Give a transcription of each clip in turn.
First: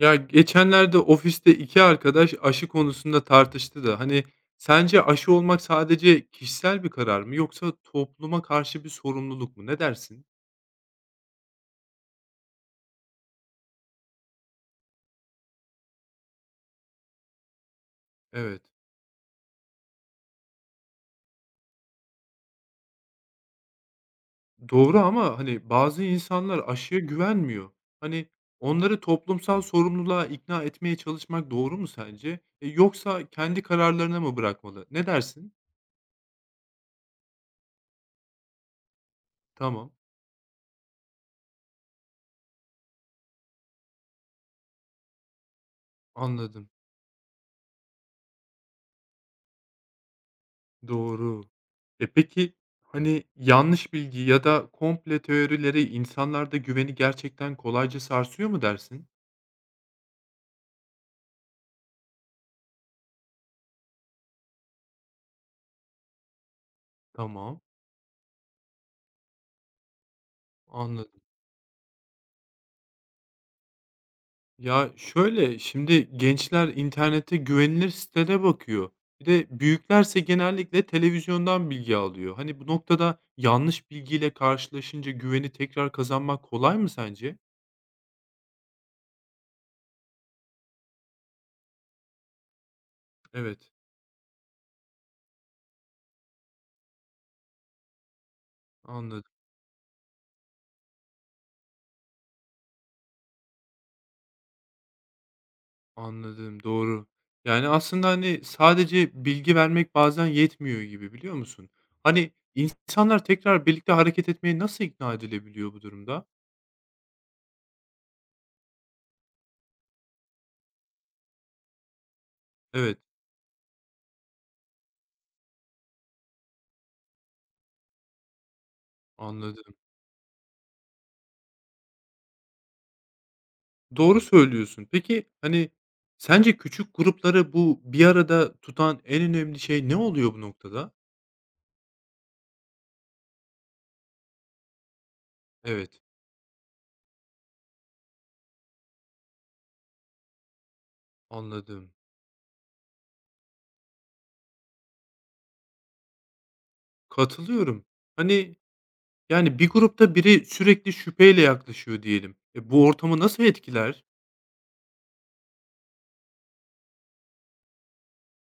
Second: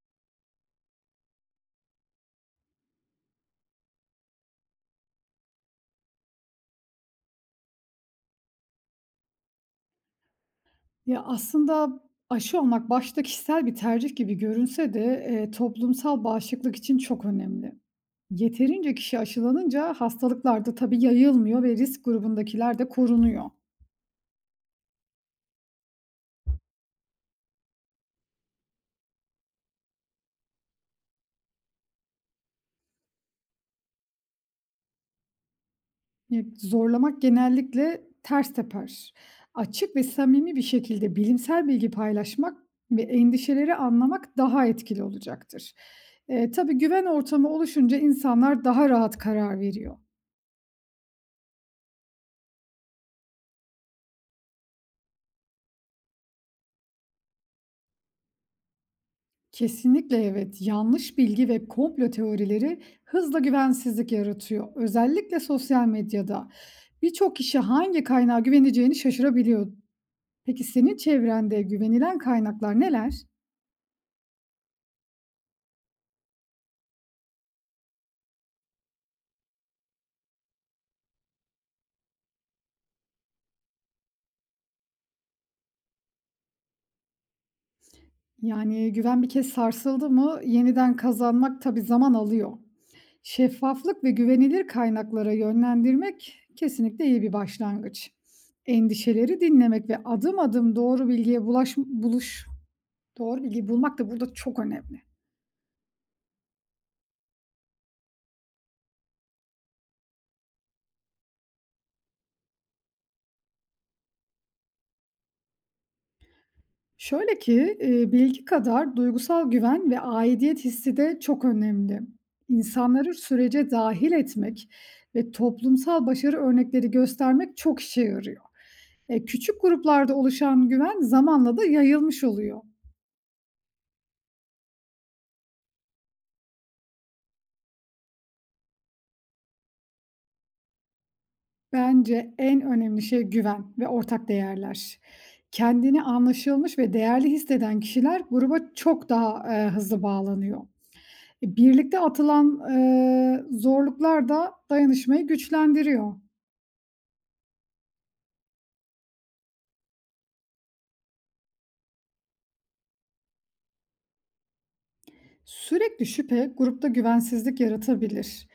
Ya, geçenlerde ofiste 2 arkadaş aşı konusunda tartıştı da, hani, sence aşı olmak sadece kişisel bir karar mı yoksa topluma karşı bir sorumluluk mu? Ne dersin? Ya, aslında aşı olmak başta kişisel bir tercih gibi görünse de, toplumsal bağışıklık için çok önemli. Evet. Yeterince kişi aşılanınca hastalıklar da tabii yayılmıyor ve risk grubundakiler de korunuyor. Doğru ama, hani, bazı insanlar aşıya güvenmiyor. Hani, onları toplumsal sorumluluğa ikna etmeye çalışmak doğru mu sence? Yoksa kendi kararlarına mı bırakmalı? Ne dersin? Zorlamak genellikle ters teper. Tamam, Açık ve samimi bir şekilde bilimsel bilgi paylaşmak ve endişeleri anlamak daha etkili olacaktır. Anladım. Tabii güven ortamı oluşunca insanlar daha rahat karar veriyor. Doğru. Peki, hani, yanlış bilgi ya da komple teorileri insanlarda güveni gerçekten kolayca sarsıyor mu dersin? Kesinlikle evet. Yanlış bilgi ve komplo teorileri hızla güvensizlik yaratıyor. Özellikle sosyal medyada. Birçok kişi Tamam, hangi kaynağa güveneceğini şaşırabiliyor. Peki senin anladım. çevrende güvenilen kaynaklar neler? Ya, şöyle, şimdi gençler internette güvenilir sitelere bakıyor. Bir de büyüklerse genellikle televizyondan bilgi alıyor. Hani, bu noktada yanlış bilgiyle karşılaşınca güveni tekrar kazanmak kolay mı sence? Yani güven bir kez sarsıldı mı yeniden kazanmak tabii zaman alıyor. Evet, Şeffaflık ve güvenilir kaynaklara yönlendirmek kesinlikle iyi bir başlangıç. anladım. Endişeleri dinlemek ve adım adım doğru bilgiye doğru bilgiyi bulmak da burada çok önemli. Anladım, doğru. Yani, aslında, hani, sadece bilgi vermek bazen yetmiyor gibi, biliyor musun? Hani, insanlar tekrar birlikte hareket etmeye nasıl ikna edilebiliyor bu durumda? Şöyle ki, bilgi kadar duygusal güven ve aidiyet hissi de çok önemli. Evet, İnsanları sürece dahil etmek ve toplumsal başarı örnekleri göstermek çok işe yarıyor. Küçük anladım. gruplarda oluşan güven zamanla da yayılmış oluyor. Doğru söylüyorsun. Peki, hani, sence küçük grupları bu bir arada tutan en önemli şey ne oluyor bu noktada? Bence en önemli şey güven ve ortak değerler. Evet, Kendini anlaşılmış ve değerli hisseden kişiler gruba çok daha hızlı bağlanıyor. Anladım. Birlikte zorluklar da dayanışmayı güçlendiriyor. Katılıyorum. Hani, yani, bir grupta biri sürekli şüpheyle yaklaşıyor diyelim. Bu ortamı nasıl etkiler? Sürekli şüphe grupta güvensizlik yaratabilir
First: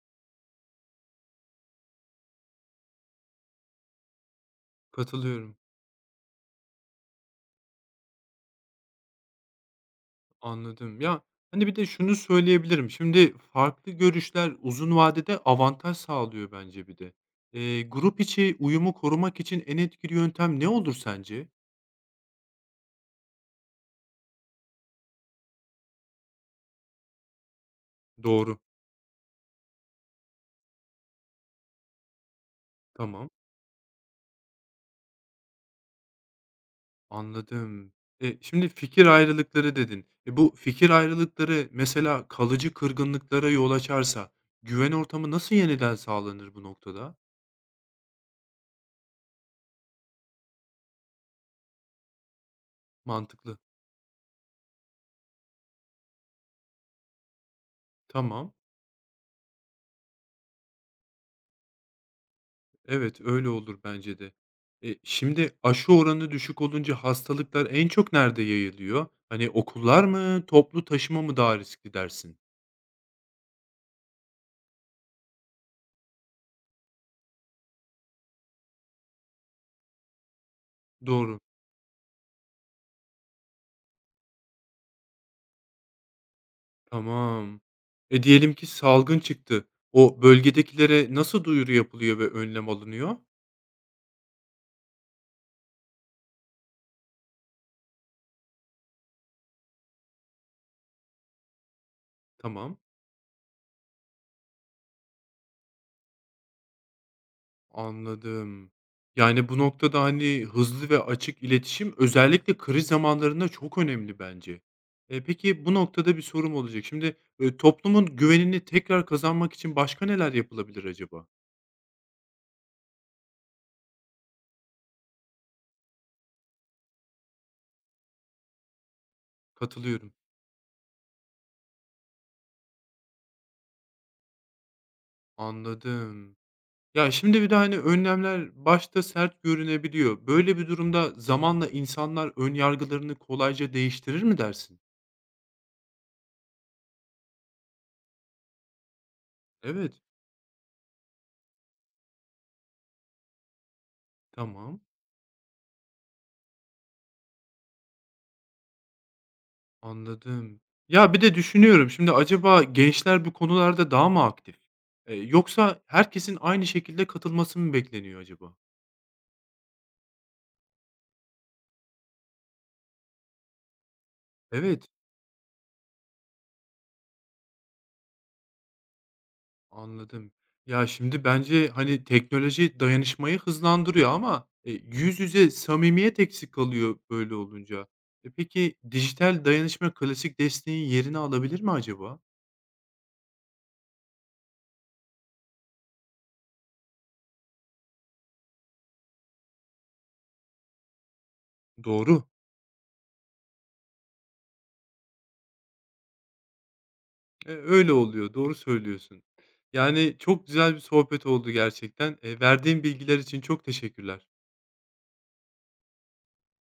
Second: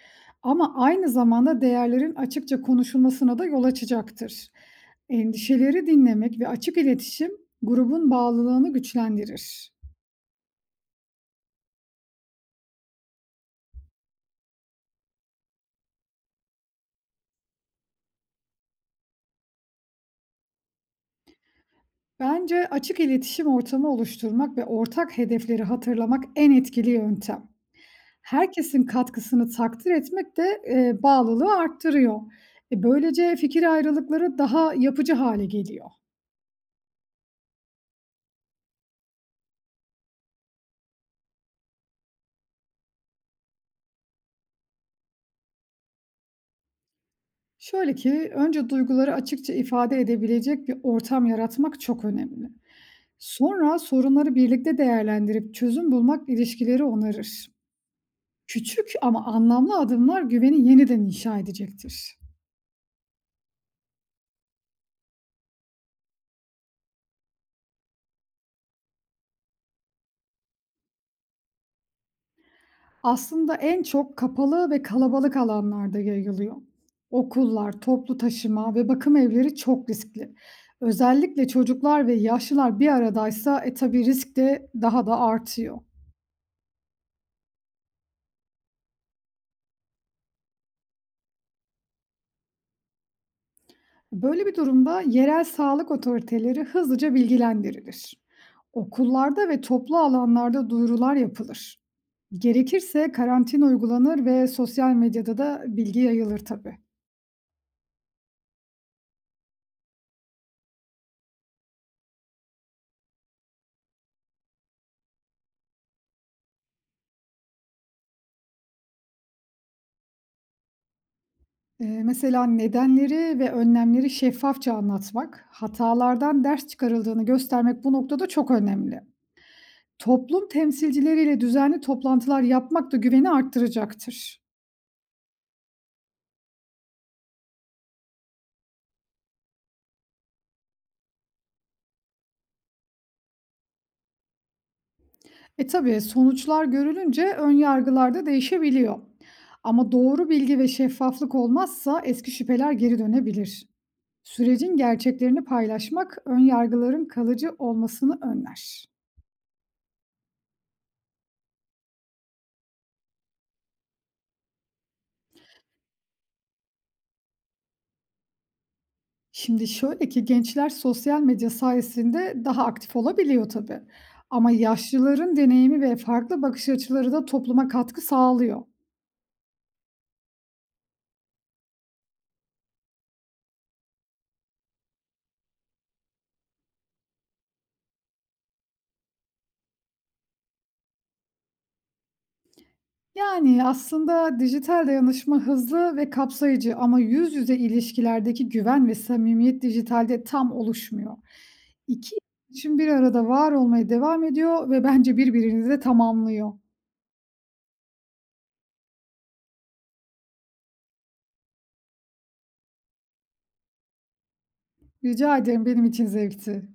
ama aynı zamanda değerlerin açıkça konuşulmasına da yol açacaktır. Katılıyorum. Endişeleri dinlemek ve açık iletişim grubun bağlılığını güçlendirir. Anladım. Ya, hani, bir de şunu söyleyebilirim. Şimdi farklı görüşler uzun vadede avantaj sağlıyor bence bir de. Grup içi uyumu korumak için en etkili yöntem ne olur sence? Bence açık iletişim ortamı oluşturmak ve ortak hedefleri hatırlamak en etkili yöntem. Doğru. Herkesin katkısını takdir etmek de, bağlılığı arttırıyor. Tamam, Böylece fikir ayrılıkları daha yapıcı hale geliyor. anladım. Şimdi fikir ayrılıkları dedin. Bu fikir ayrılıkları mesela kalıcı kırgınlıklara yol açarsa güven ortamı nasıl yeniden sağlanır bu noktada? Şöyle ki, önce duyguları açıkça ifade edebilecek bir ortam yaratmak çok önemli. Mantıklı. Sonra sorunları birlikte değerlendirip çözüm bulmak ilişkileri onarır. Tamam. Küçük ama anlamlı adımlar güveni yeniden inşa edecektir. Evet, öyle olur bence de. Şimdi aşı oranı düşük olunca hastalıklar en çok nerede yayılıyor? Hani okullar mı, toplu taşıma mı daha riskli dersin? Aslında en çok kapalı ve kalabalık alanlarda yayılıyor. Okullar, toplu taşıma ve bakım evleri çok riskli. Doğru. Özellikle çocuklar ve yaşlılar bir aradaysa e tabii risk de daha da artıyor. Tamam. Diyelim ki salgın çıktı. O bölgedekilere nasıl duyuru yapılıyor ve önlem alınıyor? Böyle bir durumda yerel sağlık otoriteleri hızlıca bilgilendirilir. Okullarda ve toplu alanlarda duyurular yapılır. Tamam. Gerekirse karantina uygulanır ve sosyal medyada da bilgi yayılır tabii. Anladım. Yani, bu noktada, hani, hızlı ve açık iletişim özellikle kriz zamanlarında çok önemli bence. Peki bu noktada bir sorum olacak. Şimdi, toplumun güvenini tekrar kazanmak için başka neler yapılabilir acaba? Mesela nedenleri ve önlemleri şeffafça anlatmak, hatalardan ders çıkarıldığını göstermek bu noktada çok önemli. Katılıyorum. Toplum temsilcileriyle düzenli toplantılar yapmak da güveni arttıracaktır. Anladım. Ya, şimdi bir de, hani, önlemler başta sert görünebiliyor. Böyle bir durumda zamanla insanlar ön yargılarını kolayca değiştirir mi dersin? E tabii sonuçlar görülünce ön yargılar da değişebiliyor. Ama Evet, doğru bilgi ve şeffaflık olmazsa eski şüpheler geri dönebilir. Sürecin tamam. gerçeklerini paylaşmak ön yargıların kalıcı olmasını önler. Anladım. Ya, bir de düşünüyorum, şimdi acaba gençler bu konularda daha mı aktif? Yoksa herkesin aynı şekilde katılması mı bekleniyor acaba? Şimdi şöyle ki gençler sosyal medya sayesinde daha aktif olabiliyor tabii. Ama Evet, yaşlıların deneyimi ve farklı bakış açıları da topluma katkı sağlıyor. anladım. Ya, şimdi bence, hani, teknoloji dayanışmayı hızlandırıyor ama, yüz yüze samimiyet eksik kalıyor böyle olunca. Peki dijital dayanışma klasik desteğin yerini alabilir mi acaba? Yani aslında dijital dayanışma hızlı ve kapsayıcı ama yüz yüze ilişkilerdeki güven ve samimiyet dijitalde tam oluşmuyor. İki Doğru. için bir arada var olmaya devam ediyor ve bence birbirini de tamamlıyor. Öyle oluyor, doğru söylüyorsun. Yani, çok güzel bir sohbet oldu gerçekten. Verdiğin bilgiler için çok teşekkürler. Rica ederim, benim için zevkti.